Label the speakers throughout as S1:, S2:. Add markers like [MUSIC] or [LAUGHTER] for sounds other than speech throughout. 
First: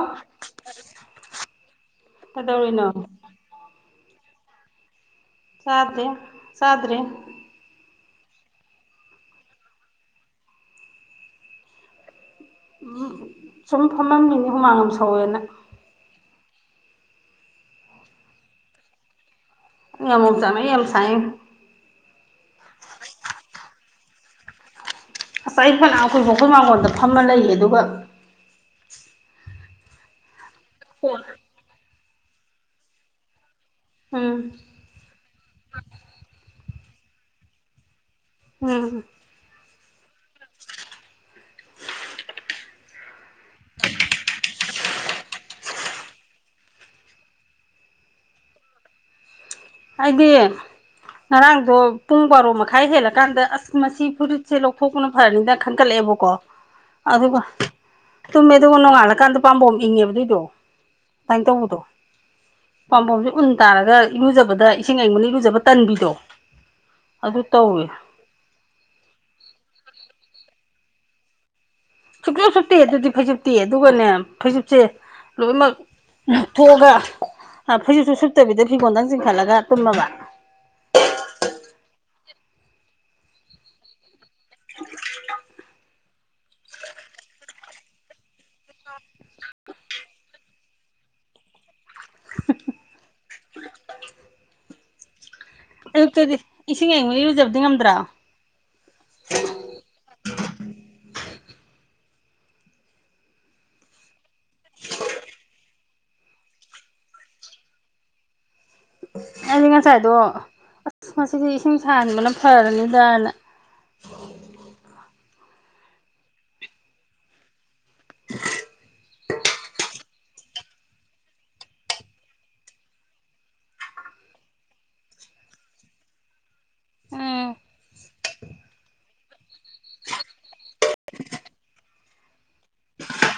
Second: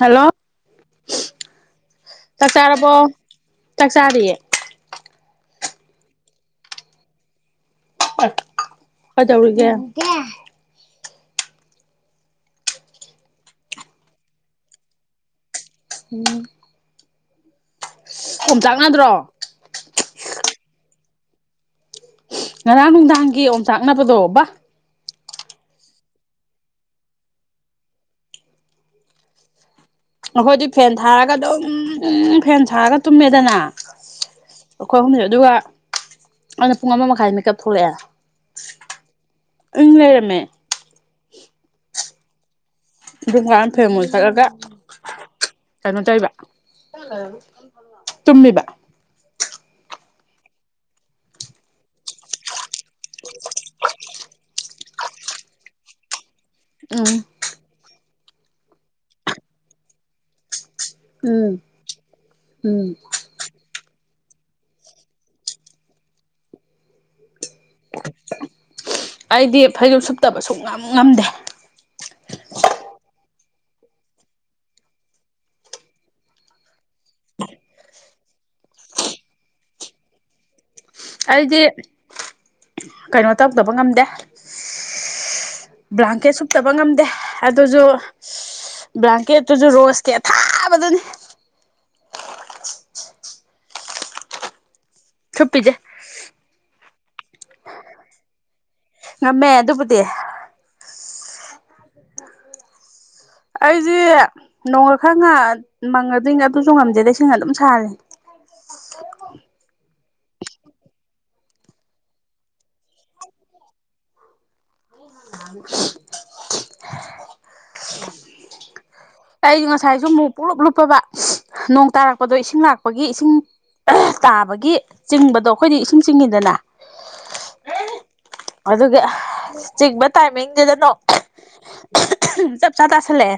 S1: hello ꯆꯥꯛ
S2: ꯀꯩꯗꯧꯔꯤꯅꯣ
S1: ꯆꯥꯔꯕꯣ ꯆꯥꯛ ꯆꯥꯔꯤꯌꯦ
S2: ꯆꯥꯗꯔ꯭ꯦ ꯆꯥꯗꯔ꯭ꯦ
S1: [UNINTELLIGIBLE] [UNINTELLIGIBLE]
S2: ꯎꯝ ꯁꯨꯝ ꯐꯝꯃꯝ ꯃꯤꯅꯤ ꯍꯨꯃꯥꯡ ꯌꯥꯝ ꯁꯧꯋꯦꯅ
S1: ꯎꯝ ꯑꯣꯝꯆꯥꯛ ꯅꯗ꯭ꯔꯣ
S2: [UNINTELLIGIBLE] [UNINTELLIGIBLE]
S1: ꯉꯔꯥꯡ ꯅꯨꯡꯗꯥꯡꯒꯤ ꯑꯣꯝꯆꯥꯛꯅꯕꯗꯣ ꯕꯥ
S2: ꯑꯁ ꯑꯩ [UNINTELLIGIBLE] [UNINTELLIGIBLE] ꯃꯥꯡꯒꯣꯜꯗ ꯐꯝꯃ ꯂꯩꯌꯦ ꯑꯗꯨꯒ
S1: ꯅꯈꯣꯏꯗꯤ ꯐꯦꯟ ꯊꯥꯔꯒ
S2: ꯎꯝ
S1: ꯑꯗꯨꯝ ꯎꯝ ꯐꯦꯟ ꯊꯥꯔꯒ ꯇꯨꯝꯃꯦꯗꯅ ꯑꯩꯈꯣꯏ ꯑꯍꯨꯝꯁꯦ ꯑꯗꯨꯒ ꯑꯩꯅ ꯄꯨꯡ ꯑꯃ ꯃꯈꯥꯏꯗ ꯃꯤꯀꯞ ꯊꯣꯛꯂꯛꯑꯦ
S2: ꯎꯝ
S1: [UNINTELLIGIBLE] ꯃꯦ [UNINTELLIGIBLE] [UNINTELLIGIBLE] ꯀꯩꯅꯣ ꯇꯧꯕ ꯇꯨꯝꯃꯤꯕ
S2: ꯑꯩꯗꯤ ꯉꯔꯥꯡꯗꯣ ꯄꯨꯡ ꯕꯥꯔꯣ ꯃꯈꯥꯏ ꯍꯦꯜꯂꯀꯥꯟꯗ ꯑꯁ ꯃꯁꯤ [UNINTELLIGIBLE] ꯁꯦ ꯂꯧꯊꯣꯛꯄꯅ ꯐꯔꯅꯤꯅ ꯈꯟꯒꯠꯂꯛꯑꯦꯕꯀꯣ
S1: ꯎꯝ
S2: ꯑꯗꯨꯒ ꯇꯨꯝꯃꯦꯗꯨ ꯅꯣꯡꯉꯥꯜꯂꯀꯥꯟꯗ ꯄꯥꯝꯕꯣꯝ ꯏꯪꯉꯦꯕ ꯑꯗꯨꯏꯗꯣ ꯑꯗꯨꯃꯥꯏꯅ
S1: ꯎꯝ
S2: ꯇꯧꯕꯗꯣ
S1: ꯎꯝ
S2: ꯄꯥꯝꯕꯣꯝꯁꯤ ꯎꯟ ꯇꯥꯔꯒ ꯨ [UNINTELLIGIBLE] ꯏꯁꯤꯡ ꯑꯌꯤꯡꯕꯅ ꯏꯔꯨꯖꯕ ꯇꯟꯕꯤꯗꯣ ꯑꯗꯨ ꯇꯧꯋꯦ
S1: ꯑꯩꯗꯤ ꯐꯩꯖꯨꯞ ꯁꯨꯞꯇꯕ ꯉꯝ ꯉꯝꯗꯦ
S2: ꯁꯨꯛꯁꯨ ꯁꯨꯞꯇꯦ ꯑꯗꯨꯗꯤ ꯐꯩꯖꯨꯞꯇꯤ ꯑꯗꯨꯒꯅꯦ ꯐꯩꯖꯨꯞꯁꯦ ꯂꯣꯏꯅꯃꯛ ꯊꯣꯛꯑꯒ ꯐꯩꯖꯨꯞꯁꯨ ꯁꯨꯞꯠꯇꯕꯤꯗ ꯐꯤꯒꯣꯟꯗꯪ ꯆꯤꯡꯈꯠꯂꯒ ꯇꯨꯝꯃꯕ
S1: ꯑꯩꯗꯤ ꯀꯩꯅꯣ ꯇꯧꯗꯕ ꯉꯝꯗꯦ
S2: [INAUDIBLE]
S1: ꯕ꯭ꯂꯥꯡꯀꯦꯠ ꯁꯨꯞꯇꯕ ꯉꯝꯗꯦ ꯑꯗꯨꯁꯨ ꯕ꯭ꯂꯥꯡꯀꯦꯠꯇꯨꯁꯨ ꯔꯣꯁꯀꯤ ꯑꯊꯥꯕꯗꯨꯅꯤ
S2: ꯍ-ꯍ-
S1: ꯁꯨꯞꯄꯤꯁꯦ
S2: ꯑꯌꯨꯛꯇꯗꯤ ꯏꯁꯤꯡ ꯑꯏꯪꯕꯅ ꯏꯔꯨꯖꯕꯗꯤ ꯉꯝꯗ꯭ꯔꯥ
S1: ꯉꯝꯃꯦ ꯑꯗꯨꯕꯨꯗꯤ ꯑꯩꯁꯦ ꯅꯣꯡꯒ ꯈꯔ ꯉ ꯃꯪꯉꯗꯤ ꯑꯗꯨꯁꯨ ꯉꯝꯗꯦꯗ ꯏꯁꯤꯡ ꯑꯗꯨꯝ ꯁꯥꯍꯜꯂꯤ
S2: ꯑꯩꯁꯦ ꯉꯁꯥꯏꯗꯣ ꯑꯁ ꯉꯁꯤꯗꯤ ꯏꯁꯤꯡ ꯁꯍꯟꯕꯅ ꯐꯔꯅꯤꯗꯥꯅ
S1: ꯁꯍ ꯑꯩꯗꯤ ꯉꯁꯥꯏꯁꯨ ꯑꯃꯨꯛ ꯄꯨꯡꯂꯨꯞ ꯂꯨꯞꯄꯕ ꯁꯍ ꯅꯣꯡ ꯇꯥꯔꯛꯄꯗꯣ ꯏꯁꯤꯡ ꯂꯥꯛꯄꯒꯤ ꯏꯁꯤꯡ ꯇꯥꯕꯒꯤ ꯆꯤꯡꯕꯗꯣ ꯑꯩꯈꯣꯏꯗꯤ ꯏꯁꯤꯡ ꯆꯤꯡꯉꯤꯗꯅ
S2: ꯎꯝ
S1: ꯑꯗꯨꯒꯤ ꯆꯤꯡꯕ ꯇꯥꯏꯃꯤꯡꯗꯨꯗ ꯅꯣꯡ ꯑꯍ-ꯑꯍ- ꯆꯞ ꯆꯥ ꯇꯥꯁꯜꯂꯛꯑꯦ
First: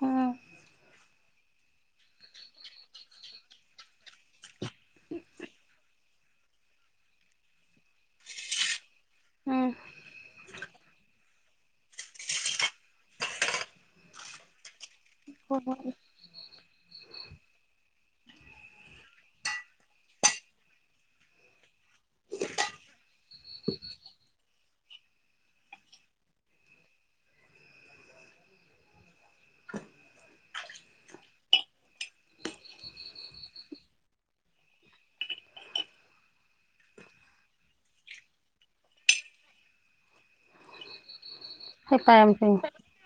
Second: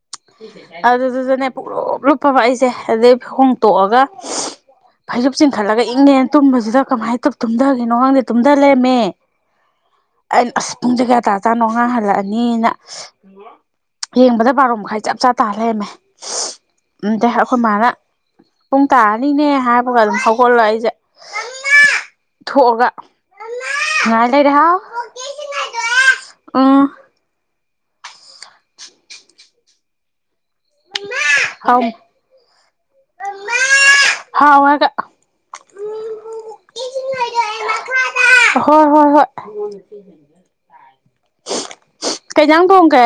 S2: ꯎꯝ
S1: ꯑꯗꯨꯗꯨꯗꯅꯦ ꯄꯣꯛꯂꯨꯞꯞ ꯂꯨꯞꯄꯕ ꯑꯩꯁꯦ ꯑꯗꯩ ꯍꯣꯡꯇꯣꯛꯑꯒ ꯁꯍ ꯐꯩꯖꯨꯞ ꯆꯤꯡꯈꯠꯂꯒ ꯏꯪꯉꯦꯅ ꯇꯨꯝꯕꯁꯤꯗ ꯀꯃꯥꯏꯅ ꯇꯧ ꯇꯨꯝꯊꯈꯤꯅꯣ ꯈꯪꯗꯦ ꯇꯨꯝꯗ ꯂꯩꯔꯝꯃꯦ
S2: ꯎꯝ
S1: ꯑꯩꯅ ꯑꯁ ꯄꯨꯡꯖꯦ ꯀꯌꯥ ꯇꯥꯔꯥ ꯖꯥꯠꯅꯣ ꯑꯉꯥꯡ ꯍꯜꯂꯛꯑꯅꯤꯅ ꯌꯦꯡꯕꯗ ꯕꯥꯔꯣ ꯃꯈꯥꯏ ꯆꯞ ꯆꯥ ꯇꯥ
S2: ꯍꯣꯏ
S1: ꯂꯩꯔꯝꯃꯦ
S2: ꯍꯣꯏ
S1: ꯁꯍ ꯑꯝꯗꯩ ꯑꯩꯈꯣꯏ ꯃꯥꯅ ꯄꯨꯡ ꯇꯥꯔꯅꯤꯅꯦ ꯍꯥꯏꯕꯒ ꯑꯗꯨꯝ ꯍꯧꯒꯠꯂ ꯑꯩꯁꯦ ꯊꯣꯛꯑꯒ ꯉꯥꯏ ꯂꯩꯔꯦ ꯍꯥꯎ ꯎꯝ ꯃꯥ--ꯍꯥꯎꯃꯤ ꯏꯃꯥ ꯍꯥꯎ ꯍꯥꯏꯔꯒ ꯃꯤꯅꯨꯖꯦ ꯏꯁꯤꯡ ꯍꯩꯗꯣꯛꯑꯦ ꯃꯈꯥꯗ ꯍꯣꯏ ꯍꯣꯏ ꯍꯣꯏ
S2: ꯍꯩꯄꯥ ꯌꯥꯝ ꯁꯥꯏ
S1: ꯀꯩꯩꯏꯟꯖꯥꯡ ꯊꯣꯡꯒꯦ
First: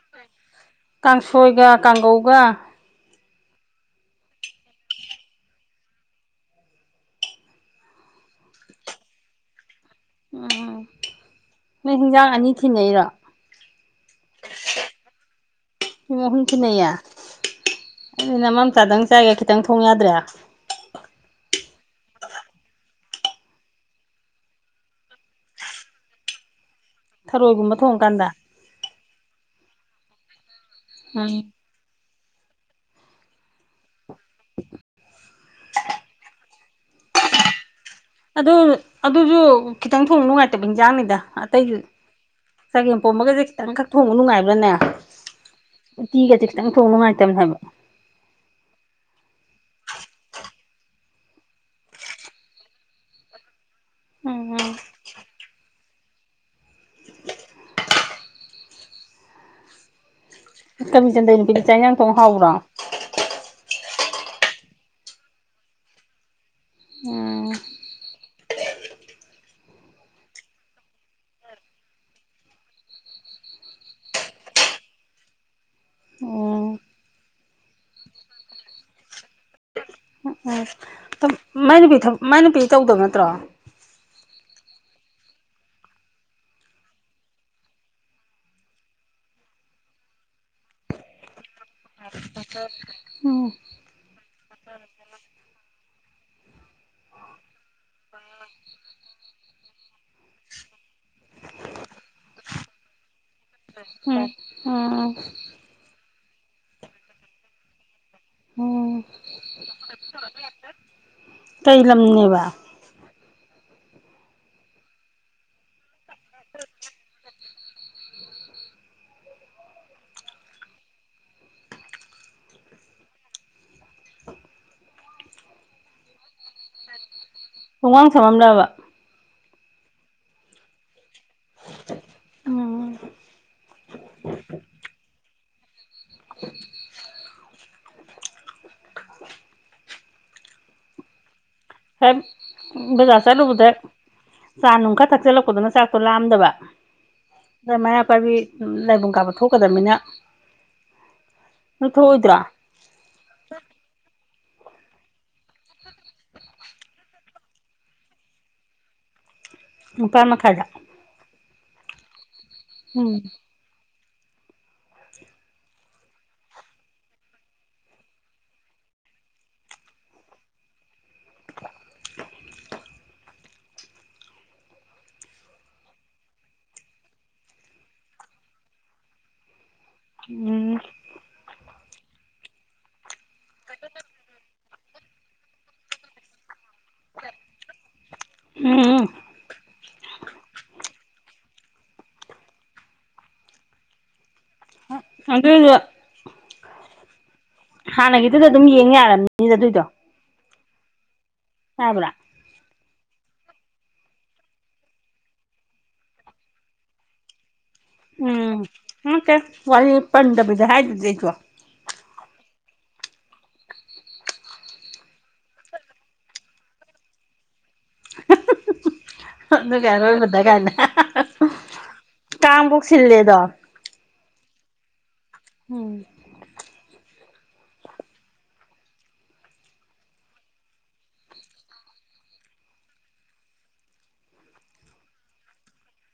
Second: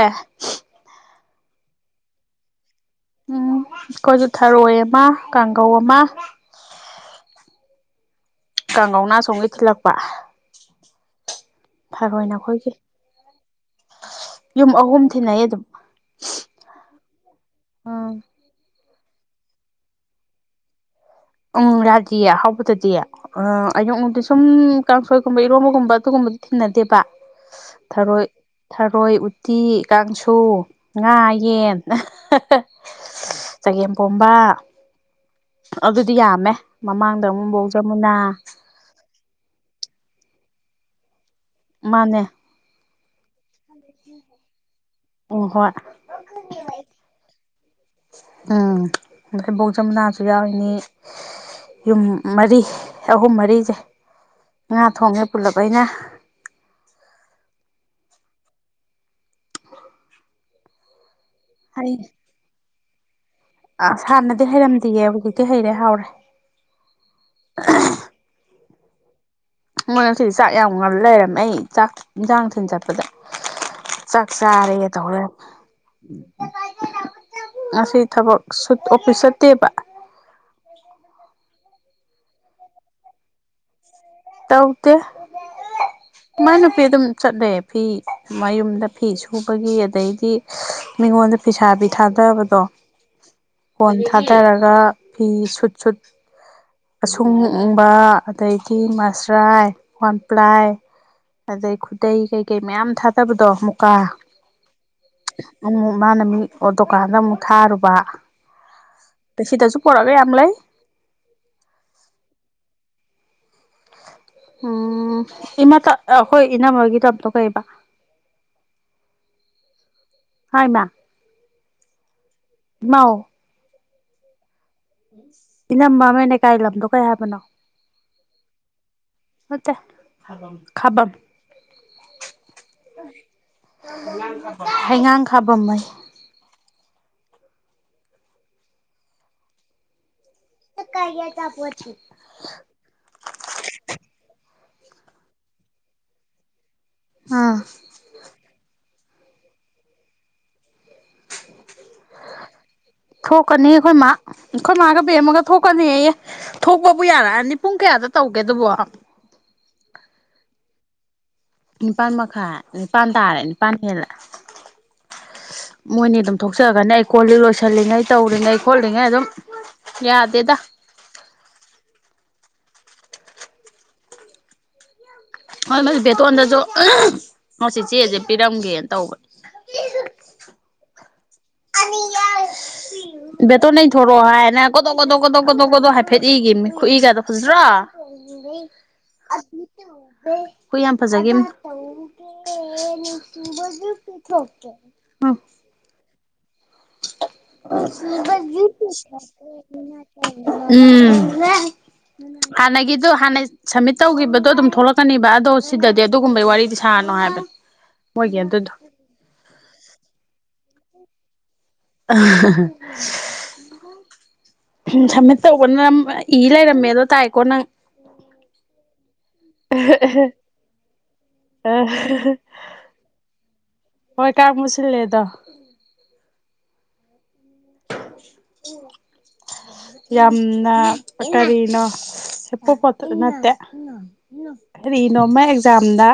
S2: ꯀꯥꯡꯁꯣꯏꯒ ꯀꯥꯡꯒꯧꯒ
S1: ꯎꯝ ꯑꯩꯈꯣꯏꯁꯨ ꯊꯔꯣꯏ ꯑꯃ ꯀꯥꯡꯒꯧ ꯑꯃ ꯀꯥꯡꯒꯧꯅ ꯑꯁꯣꯝꯒꯤ ꯊꯤꯜꯂꯛꯄ
S2: ꯎꯝ ꯅꯣꯏ ꯍꯤꯟꯖꯥꯡ
S1: ꯊꯔꯣꯏꯅ
S2: ꯑꯅꯤ
S1: ꯑꯩꯈꯣꯏꯒꯤ
S2: ꯊꯤꯟꯅꯩꯔꯣ
S1: ꯌꯨꯝ ꯑꯍꯨꯝ ꯊꯤꯟꯅꯩ ꯑꯗꯨꯝ
S2: ꯌꯨꯝ ꯑꯍꯨꯝ ꯊꯤꯟꯅꯩꯌꯦ
S1: ꯎꯝ
S2: ꯅꯣꯏꯗꯤ ꯅꯃꯥꯝꯆꯥꯗꯪ ꯆꯥꯏꯒ ꯈꯤꯇꯪ ꯊꯣꯡ ꯌꯥꯗ꯭ꯔꯦ
S1: ꯎꯝ ꯌꯥꯗꯤꯌꯦ ꯑꯍꯥꯎꯕꯗꯗꯤ ꯑ ꯑꯌꯨꯛꯅꯨꯡꯗꯤ ꯁꯨꯝ ꯀꯥꯡꯁꯣꯏꯒꯨꯝꯕ ꯏꯔꯣꯝꯕꯒꯨꯝꯕ ꯑꯗꯨꯒꯨꯝꯕꯗꯤ ꯊꯤꯟꯅꯗꯦꯕ
S2: ꯊꯔꯣꯏꯒꯨꯝꯕ
S1: ꯁꯍ ꯊꯔꯣꯏ
S2: ꯊꯣꯡꯀꯥꯟꯗ
S1: ꯊꯔꯣꯏ ꯎꯠ ꯇꯤ ꯀꯥꯡꯁꯨ ꯉꯥ
S2: ꯎꯝ
S1: ꯌꯦꯟ ꯍꯥ- ꯍꯥ ꯆꯒꯦꯝꯄꯣꯝꯕ ꯑꯗꯨꯗꯤ ꯌꯥꯝꯃꯦ ꯃꯃꯥꯡꯗ ꯑꯃꯨꯛꯐꯧ
S2: ꯑꯗꯨꯕꯨꯗꯤ ꯑꯗꯨꯁꯨ ꯈꯤꯇꯪ ꯊꯣꯡꯕ ꯅꯨꯡꯉꯥꯏꯇꯕ ꯏꯟꯖꯥꯡꯅꯤꯗ ꯇꯩ
S1: ꯃꯥꯅꯦ
S2: ꯆꯒꯦꯝ ꯀꯨꯝꯕꯒꯖꯦ ꯈꯤ ꯈꯤꯇꯪꯈꯛ ꯊꯣꯡꯕ ꯅꯨꯡꯉꯥꯏꯕ꯭ꯔꯥꯅꯦ
S1: ꯎꯝ ꯍꯣꯏ
S2: ꯎꯇꯤꯒꯁꯦ ꯈꯤꯇꯪ ꯊꯣꯡ ꯅꯨꯡꯉꯥꯏꯇꯕꯅꯦ ꯍꯥꯏꯕ
S1: ꯑꯗꯒꯤ ꯕꯣꯛ ꯖꯝꯃꯨꯅꯥꯁꯨ ꯌꯥꯎꯔꯤꯅꯤ ꯌꯨꯝ ꯃꯔꯤ ꯑꯍꯨꯝ ꯃꯔꯤꯁꯦ
S2: ꯎꯝ
S1: ꯉꯥ ꯊꯣꯡꯉꯦ ꯄꯨꯂꯞ ꯑꯩꯅꯥ
S2: ꯂꯧꯁꯤꯟꯕ ꯉꯝꯗꯕ ꯆꯟꯗꯩ ꯅꯨꯄꯤꯗꯣ ꯆꯥꯛ ꯏꯟꯖꯥꯡ ꯊꯣꯡ ꯍꯥꯎꯕ꯭ꯔꯣ [UNINTELLIGIBLE]
S1: ꯑ ꯍꯥꯟꯅꯗꯤ ꯍꯩꯔꯝꯗꯤꯌꯦ ꯍꯧꯖꯤꯛꯇꯤ ꯍꯩꯔꯦ
S2: ꯎꯝ
S1: ꯍꯥꯎꯔꯦ ꯃꯣꯏꯁꯤꯗꯤ ꯆꯥꯛ ꯌꯥꯝ ꯂꯩꯔꯝꯃꯦ ꯑꯩ ꯆꯥꯛ ꯏꯟꯖꯥꯡ ꯊꯤꯟ ꯆꯠꯄꯗ ꯆꯥꯛ ꯆꯥꯔꯦꯒ ꯇꯧꯔꯦ
S2: ꯎꯝ
S1: ꯉꯁꯤ ꯊꯕꯛ ꯑꯣꯐꯤꯁ ꯆꯠꯇꯦꯕ
S2: ꯎꯝ ꯃꯥꯏ ꯅꯨꯨꯄꯤ ꯃꯥꯏ ꯅꯨꯨꯄꯤ ꯇꯧꯗꯕ ꯅꯠꯇ꯭ꯔꯣ
S1: ꯇꯧꯗꯦ ꯃꯥꯏ ꯅꯨꯄꯤ ꯑꯗꯨꯝ ꯆꯠꯂꯦ ꯐꯤ ꯃꯌꯨꯝꯗ ꯐꯤ ꯁꯨꯕꯒꯤ ꯑꯗꯩꯗꯤ ꯃꯤꯉꯣꯟꯗ ꯐꯤꯁꯥꯕꯤ ꯊꯥꯗꯕꯗꯣ
S2: ꯎꯝ
S1: ꯀꯣꯟ ꯊꯥꯗꯔꯒ ꯐꯤ ꯁꯨꯠ ꯁꯨꯠ ꯑꯁꯨꯡꯕ ꯑꯗꯩꯗꯤ ꯃꯥ ꯑꯁ꯭ꯔꯥꯏ ꯋꯥꯟꯄ꯭ꯂꯥꯏ ꯑꯗꯩ ꯈꯨꯗꯩ ꯀꯩꯀꯩ ꯃꯌꯥꯝ ꯊꯥꯗꯕꯗꯣ ꯃꯨꯀꯥ
S2: ꯎꯝ ꯎꯝ
S1: ꯑꯃꯛ ꯃꯥꯅ ꯃꯤ ꯗꯨꯀꯥꯟꯗ ꯑꯃꯨꯛ ꯊꯥꯔꯨꯕ
S2: ꯎꯝ
S1: ꯑꯗ ꯁꯤꯗꯁꯨ ꯄꯨꯔꯛꯑꯒ ꯌꯥꯝ ꯂꯩ
S2: ꯀꯩ ꯂꯝꯅꯦꯕ
S1: ꯎꯝ ꯏꯃꯥ ꯑꯩꯈꯣꯏ ꯏꯅꯝꯃꯣꯏꯒꯤꯂꯝꯇꯣ ꯀꯩꯕ ꯍꯥꯏ ꯏꯃꯥ ꯃꯥꯎ ꯏꯅꯝꯑ ꯃꯅꯦꯀꯥꯏ ꯂꯝꯗꯣ ꯀꯩ ꯍꯥꯏꯕꯅꯣ
S2: ꯈꯣꯡꯉꯥꯡ ꯁꯝꯃꯝꯂꯕ
S1: ꯃꯠꯇ ꯈꯕꯝ
S2: ꯎꯝ
S1: ꯍꯩꯉꯥꯡ ꯈꯥꯕꯝ
S2: [INAUDIBLE]
S1: ꯊꯀꯥꯏ
S2: ꯕꯖꯥ ꯆꯂꯨꯕꯗ ꯆꯥ ꯅꯨꯡ ꯈꯔ ꯊꯛꯆꯜꯂꯛꯄꯗꯨꯅ ꯆꯥꯛꯇꯣ ꯂꯥꯝꯗꯕ
S1: ꯑꯥ
S2: ꯃꯩꯔꯄꯕꯤ ꯂ ꯀꯥꯕ ꯊꯣꯛꯣꯛꯀꯗꯕꯅꯤꯅ
S1: ꯊꯣꯛꯀꯅꯤ ꯑꯩꯈꯣꯏ ꯃꯥ ꯑꯩꯈꯣꯏ ꯃꯥꯒ ꯕꯦꯝꯃꯒ ꯊꯣꯛꯀꯅꯤ ꯊꯣꯛꯄꯕꯨ ꯌꯥꯔꯛꯑꯅꯤ ꯄꯨꯡ ꯀꯌꯥꯗ ꯇꯧꯒꯦ ꯑꯗꯨꯕꯣ
S2: ꯄꯥꯜ ꯃꯈꯥꯏꯗ
S1: ꯅꯤꯄꯥꯥꯟ ꯃꯈꯥꯏ ꯑꯗꯨ ꯅꯤꯄꯥꯟ
S2: ꯎꯝ
S1: ꯇꯥꯔꯦꯅꯦ ꯄꯥꯟꯈꯦꯜꯗ ꯃꯣꯏꯅꯤ ꯑꯗꯨꯝ ꯊꯣꯛꯆꯒꯅꯤ ꯑꯩ ꯀꯣꯜꯂꯤ ꯂꯣꯏꯁꯤꯜꯂꯤꯉꯩ ꯇꯧꯔꯤꯉꯩ ꯈꯣꯠꯂꯤꯉꯩ ꯑꯗꯨꯝ ꯌꯥꯗꯦꯗ
S2: [INAUDIBLE]
S1: ꯍꯣꯏ ꯃꯁꯤ ꯕꯦꯇꯣꯟꯗꯁꯨ ꯆꯦꯁꯦ ꯄꯤꯔꯝꯒꯦꯅ ꯇꯧꯕꯅꯦ
S2: ꯎꯝ
S1: [UNINTELLIGIBLE] ꯏꯕꯇꯣꯅ ꯊꫭꯔꯛꯔꯣ ꯍꯥꯏꯅ ꯀꯣ ꯀꯗꯧ ꯀꯗꯧ ꯀꯗꯧ ꯀꯗꯣ ꯍꯥꯏꯐꯦꯠꯏꯒꯤꯅꯤ ꯈꯏꯒꯗ ꯈꯖ꯭ꯔꯥ
S2: ꯎꯝ
S1: ꯍ ꯐꯖꯒꯤꯝꯅꯤ [INAUDIBLE]
S2: ꯑꯗꯨꯏꯗꯣ
S1: [UNINTELLIGIBLE]
S2: ꯍꯥꯟꯅꯒꯤꯗꯨꯗ ꯑꯗꯨꯝ ꯌꯦꯡ ꯌꯥꯔꯕꯅꯤꯗ ꯑꯗꯨꯏꯗꯣ
S1: ꯎꯝ
S2: ꯌꯥꯕ꯭ꯔꯥ
S1: ꯍꯅꯒꯗꯨ ꯍꯅ ꯁꯝꯃꯤꯠ ꯇꯧꯈꯤꯕꯗꯣ ꯑꯗꯨꯝ ꯊꯣꯛꯂꯛꯀꯅꯤꯕ ꯑꯗꯣ ꯁꯤꯗꯗꯤ ꯑꯗꯨꯒꯨꯝꯕꯩ ꯋꯥꯔꯤꯗꯤ ꯁꯥꯔꯅꯣ ꯍꯥꯏꯕꯅꯦ ꯃꯣꯏꯒꯤ
S2: ꯎꯝ
S1: ꯑꯗꯨꯗꯣ
S2: ꯃꯀꯦ ꯋꯥꯏ ꯄꯗꯕꯗ ꯍꯥꯏ [UNINTELLIGIBLE] ꯂꯩ [UNINTELLIGIBLE]
S1: ꯁꯝꯃꯤꯠ ꯇꯧꯕꯅ ꯏ ꯂꯩꯔꯝꯃꯦꯗꯣ ꯇꯥꯏꯀꯣ ꯅꯪ
S2: ꯑꯗꯨꯒ ꯑꯔꯣꯏꯕꯗ ꯒꯥꯏꯅ ꯀꯥꯡ ꯐꯥꯎ ꯁꯤꯜꯂꯦꯗꯣ
S1: ꯁꯤꯂꯦꯗꯣ
S2: ꯎꯝ
S1: ꯌꯥꯝꯅ ꯀꯔꯤꯅꯣ ꯁꯦꯄ ꯄꯣ ꯅꯠꯇꯦ ꯀꯔꯤꯅꯣ ꯃꯥꯏ ꯑꯦꯛꯖꯥꯝꯗ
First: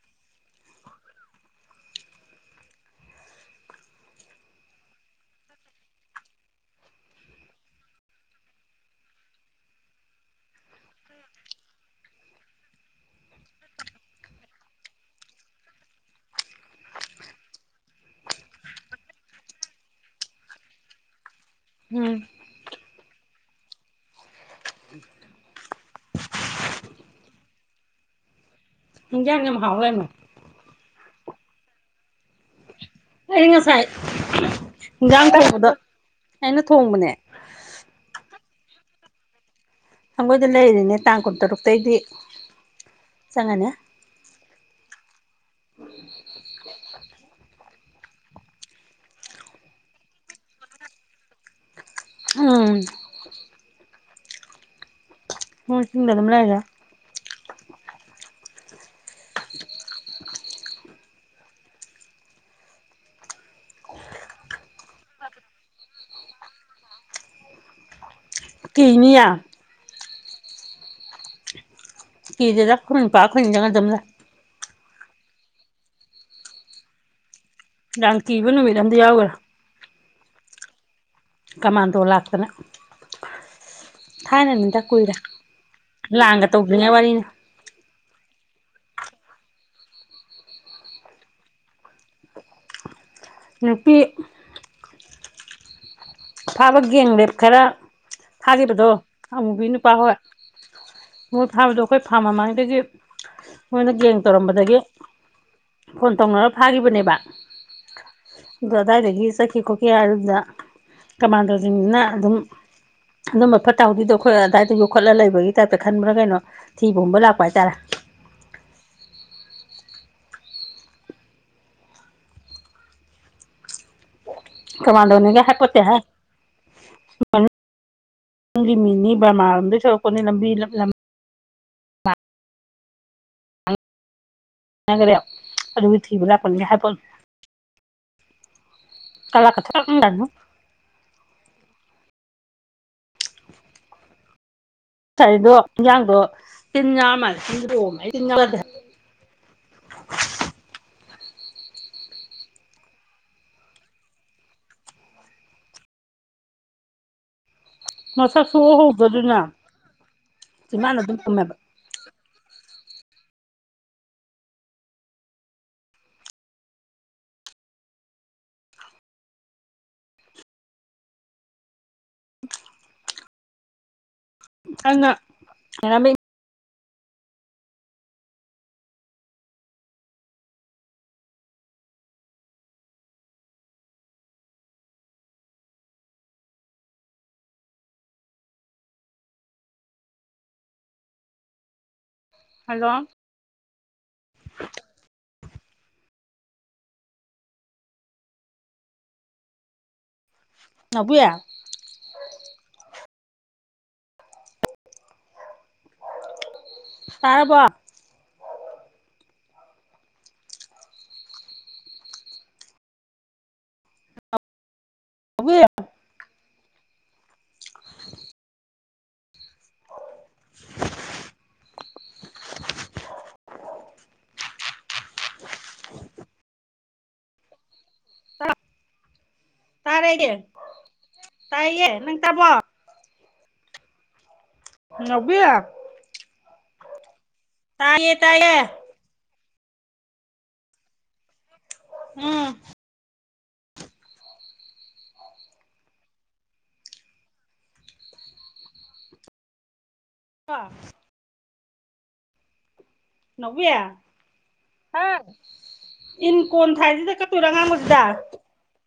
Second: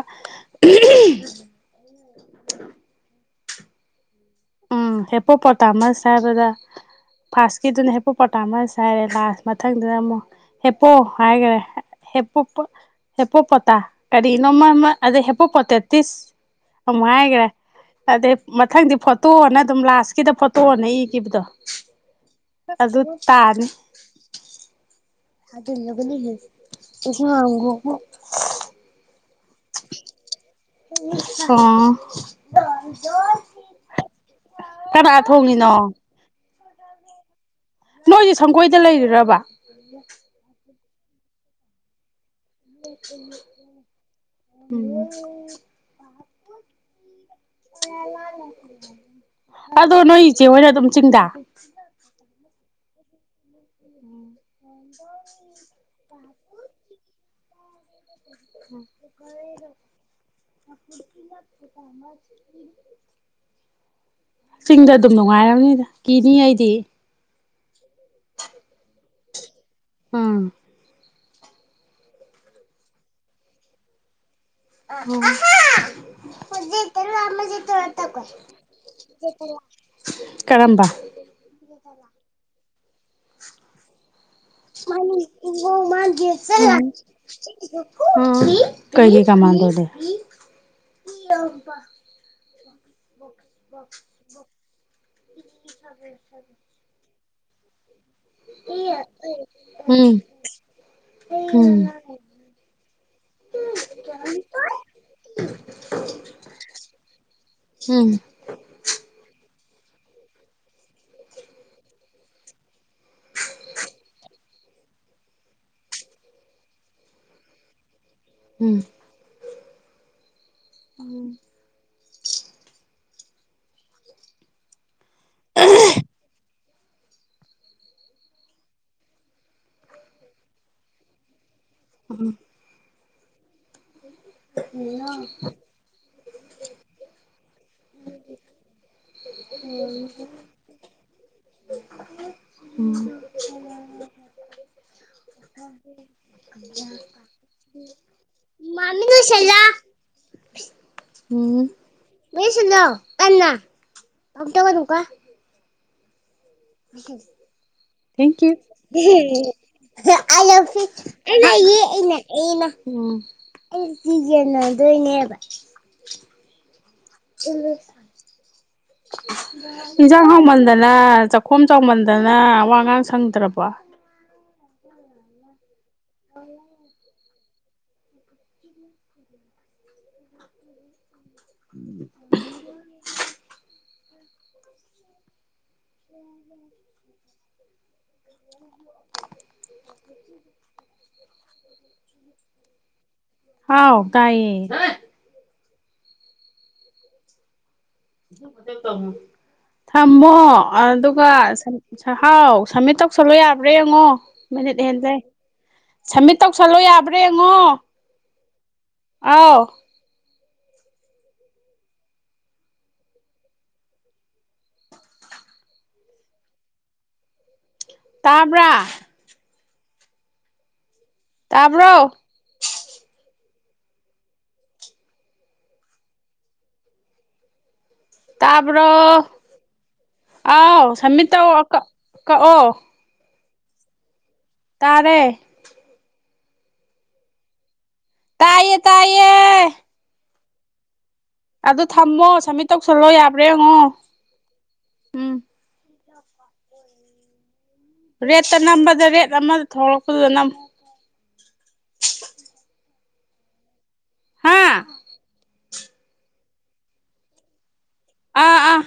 S1: ꯎꯝ ꯍꯦꯄꯣ ꯄꯣꯇꯥ ꯃꯆ ꯍꯥꯏꯕꯗ ꯐꯥꯔꯁꯀꯤꯗꯨꯅ ꯍꯦꯄꯣ ꯄꯇꯥ ꯃꯁ ꯍꯥꯏꯥꯈꯔꯦ ꯂꯥꯁ ꯃꯊꯪꯗꯨꯅ ꯑꯃꯨꯛ ꯍꯦꯄꯣ ꯍꯥꯏꯈꯔꯦ ꯍꯦꯄꯣꯄꯣꯇꯥ ꯀꯔꯤꯅꯣ ꯑꯗꯩ ꯍꯦꯄꯣꯄꯇꯦꯇꯤꯁ ꯑꯃꯨꯛ ꯍꯥꯏꯈ꯭ꯔꯦ ꯑꯗꯩ ꯃꯊꯪꯗꯤ ꯐꯣꯇꯣꯅ ꯑꯗꯨꯝ ꯂꯥꯁꯀꯤꯗ ꯐꯣꯇꯣꯅ ꯏꯈꯤꯕꯗꯣ
S2: ꯎꯝ
S1: ꯑꯗꯨ ꯇꯥꯅꯤ ꯍꯥ ꯂꯒꯅꯤ ꯀ ꯋꯥꯒ [UNINTELLIGIBLE]
S2: ꯏꯖꯥꯡ ꯌꯝ ꯍꯥꯎ ꯂꯩꯔꯝꯃꯤ
S1: ꯑꯣ
S2: ꯑ ꯉꯁꯥꯏ
S1: ꯀꯅꯥ
S2: ꯇꯔꯕꯗ
S1: ꯊꯣꯡꯉꯤꯅꯣ
S2: [UNINTELLIGIBLE] ꯑꯩꯅ ꯊꯣꯡꯕꯅꯦ
S1: ꯅꯣꯏꯒꯤ ꯁꯪꯒꯣꯏꯗ ꯂꯩꯔꯤꯔꯕ
S2: ꯁꯦꯒꯣꯏꯗ ꯂꯩꯔꯤꯅꯤ ꯇꯥꯡ ꯀꯨꯟꯇꯔꯨꯛꯇ ꯇꯩꯗꯤ
S1: ꯎꯝ ꯑꯗꯣ ꯅꯣꯏ ꯏꯆꯦ ꯍꯣꯏꯅ ꯑꯗꯨꯝ ꯆꯤꯡꯗꯥ
S2: ꯎꯝ
S1: ꯍꯣꯡꯕ [UNINTELLIGIBLE]
S2: ꯍꯣꯏ ꯆꯤꯟꯗ ꯑꯗꯨꯝ ꯂꯩꯔꯦ
S1: ꯆꯤꯡꯗ ꯑꯗꯨꯝ ꯅꯨꯡꯉꯥꯏꯔꯝꯅꯤꯗ ꯀꯤꯅꯤ ꯑꯩꯗꯤ
S2: ꯀꯤꯅꯤꯌꯦ
S1: ꯎꯝ
S2: ꯀꯤꯗꯦꯗ ꯑꯩꯈꯣꯏ ꯅꯤꯄꯥ ꯑꯩꯈꯣꯏ ꯅꯤꯗꯪ ꯑꯗꯨꯝ ꯂꯩ
S1: ꯇ [UNINTELLIGIBLE]
S2: ꯌꯥꯥꯝꯀꯤꯕ ꯅꯨꯃꯤꯠ ꯑꯃꯗ ꯌꯥꯎꯒꯔꯦ
S1: ꯀꯔꯝꯕ
S2: ꯀꯃꯥꯟꯗꯣ ꯂꯥꯛꯇꯅ ꯊꯥꯏꯅꯅꯤꯗ
S1: ꯃꯥ
S2: ꯀꯨꯏꯔꯦ
S1: ꯃꯥꯦ
S2: ꯂꯥꯟꯒ
S1: ꯆ
S2: ꯇꯧꯗ꯭ꯔꯤꯉꯩ ꯋꯥꯔꯤꯅꯤ
S1: [UNINTELLIGIBLE] ꯀꯩꯒꯤ ꯀꯃꯥꯟꯗꯣꯗꯤ
S2: ꯅꯨꯄꯤ
S1: ꯦ [INAUDIBLE]
S2: ꯐꯥꯕ ꯒꯦꯡ ꯔꯦꯞ ꯈꯔ ꯐꯥꯈꯤꯕꯗꯣ ꯑꯃꯨꯕꯤ ꯅꯨꯄꯥ ꯍꯣꯏ
S1: ꯎꯝ
S2: ꯃꯣꯏ ꯐꯥꯕꯗꯣ
S1: ꯎꯝ
S2: ꯑꯩꯈꯣꯏ ꯐꯥꯔꯃ ꯃꯃꯥꯡꯉꯩꯗꯒꯤ ꯃꯣꯏꯅ ꯒꯦꯡ ꯇꯧꯔꯝꯕꯗꯒꯤ ꯐꯣꯟ ꯇꯧꯅꯔ ꯐꯥꯈꯤꯕꯅꯦꯕ
S1: ꯎꯝ
S2: ꯑꯗꯨ ꯑꯗꯨꯋꯥꯏꯗꯒꯤ ꯆꯠꯈꯤ ꯈꯣꯠꯈꯤ ꯌꯥꯔꯜꯗꯥ ꯀꯃꯥꯟꯗꯣꯁꯤꯡꯗꯨꯅ ꯑꯗꯨꯝ ꯑꯗꯨꯝꯕ ꯐꯠꯇ ꯍꯥꯎꯗꯤꯗꯣ ꯑꯩꯈꯣꯏ ꯑꯗꯨꯗꯥꯋꯥꯏꯗ ꯌꯣꯛꯈꯠꯂꯒ ꯂꯩꯕꯒꯤ ꯇꯥꯏꯞꯇ ꯈꯟꯕ꯭ꯔꯥ ꯀꯩꯅꯣ ꯊꯤꯕꯒꯨꯝꯕ ꯂꯥꯛꯄ ꯍꯥꯏꯇꯥꯔꯦ
S1: ꯎꯝ
S2: ꯀꯃꯥꯟꯗꯣꯅꯤꯒ ꯍꯥꯏ ꯄꯣꯠꯇꯦꯍꯦ ꯃꯅꯨꯡꯒꯤ ꯃꯤꯅꯤ ꯕꯔꯃꯥꯔꯣꯝꯗꯒꯤ ꯊꯣꯛꯂꯛꯄꯅꯤ ꯂꯝꯕꯤ
S1: ꯎꯝ
S2: ꯑꯗꯨꯒꯤ ꯊꯤꯕ ꯂꯥꯛꯄꯅꯝ ꯒꯥꯢ ꯍꯥꯏ ꯄꯣꯠꯅꯤ
S1: ꯎꯝ
S2: ꯉꯌꯥꯏꯗꯣ ꯌꯦꯟꯖꯥꯡꯗꯣ ꯇꯤꯟ ꯌꯥꯎꯔ ꯃꯥꯜꯂꯦ ꯄꯣꯝꯃꯦ
S1: ꯃꯤꯠ ꯑꯨꯏꯁꯜꯂꯣ ꯎꯝ ꯃꯤꯠ ꯑꯨꯏꯁꯜꯂꯣ ꯀꯥꯟꯅ ꯑꯝꯇꯪ [UNINTELLIGIBLE]
S2: ꯃꯁꯛ ꯁꯨꯛꯎꯍꯧꯗ꯭ꯔꯦ ꯑꯗꯨꯅ ꯏꯃꯥꯅ ꯑꯗꯨꯝ ꯊꯝꯃꯦꯕ
S1: ꯊꯥꯡꯀ꯭ꯨꯌ ꯑꯪꯅꯅꯦ ꯑꯩꯅ ꯎꯝ [UNINTELLIGIBLE] ꯌꯦꯟꯅꯗꯣꯏꯅꯦꯕ ꯑꯦꯟꯁꯥꯡ ꯍꯥꯎꯃꯟꯗꯅ ꯆꯥꯛꯈꯣꯝ ꯆꯥꯎꯃꯟꯗꯅ ꯋꯥꯉꯥꯡ ꯁꯪꯗ꯭ꯔꯕꯣ
S2: ꯑꯩꯅ [UNINTELLIGIBLE]
S1: [UNINTELLIGIBLE] [UNINTELLIGIBLE] [UNINTELLIGIBLE]
S2: ꯍꯜꯂꯣ
S1: ꯍꯥꯎ ꯇꯥꯏꯌꯦ [UNINTELLIGIBLE] ꯊꯝꯃꯣ
S2: ꯅꯥꯎꯕꯤ
S1: ꯑꯗꯨꯒ ꯍꯥꯎ ꯁꯝꯃꯤꯠ ꯇꯧꯁꯜꯂꯣ ꯌꯥ ꯌꯦꯡꯉꯣ ꯃꯤꯅꯤꯠ ꯍꯦꯟꯒꯔ꯭ꯦ ꯁꯝꯃꯤꯠ ꯇꯧꯁꯜꯂꯣ ꯌꯥꯕ꯭ꯔꯥ ꯌꯦꯡꯉꯣ
S2: ꯇꯥꯔꯕꯣ
S1: ꯑꯥꯎ
S2: [UNINTELLIGIBLE]
S1: ꯇꯥꯕ꯭ꯔꯥ ꯇꯥꯕ꯭ꯔꯣ ꯇꯥꯕ꯭ꯔꯣ
S2: ꯇꯥꯔꯦ ꯑꯩꯗꯤ
S1: ꯑꯥꯎ ꯁꯃꯤꯠ ꯇꯧ
S2: ꯇꯥꯏꯌꯦ ꯅꯪ ꯇꯥꯔꯕꯣ
S1: ꯀꯛꯑꯣ ꯇꯥꯔꯦ
S2: ꯅꯥꯎꯕꯤ ꯇꯥꯌꯦ ꯇꯥꯌꯦ
S1: ꯇꯥꯏꯌꯦ ꯇꯥꯏꯌꯦ ꯑꯗꯨ ꯊꯝꯃꯣ
S2: ꯎꯝ
S1: ꯁꯃꯤꯠ ꯇꯧꯁꯜꯂꯣ ꯌꯥ [UNINTELLIGIBLE] ꯉꯣ ꯎꯝ ꯔꯦꯠꯇ ꯅꯝꯕꯗ ꯔꯦꯠ ꯑꯃꯗ ꯊꯣꯛꯂꯛ ꯄꯗꯨꯗ ꯅꯝ
S2: ꯅꯥꯎꯕꯤ ꯍꯥ ꯏꯟ ꯀꯣꯟ ꯊꯥꯏꯁꯤꯗ ꯀꯛ ꯇꯣꯏꯔꯣ ꯑꯉꯥꯡꯕꯁꯤ ꯁꯤꯗ
S1: ꯑꯥ ꯑꯥ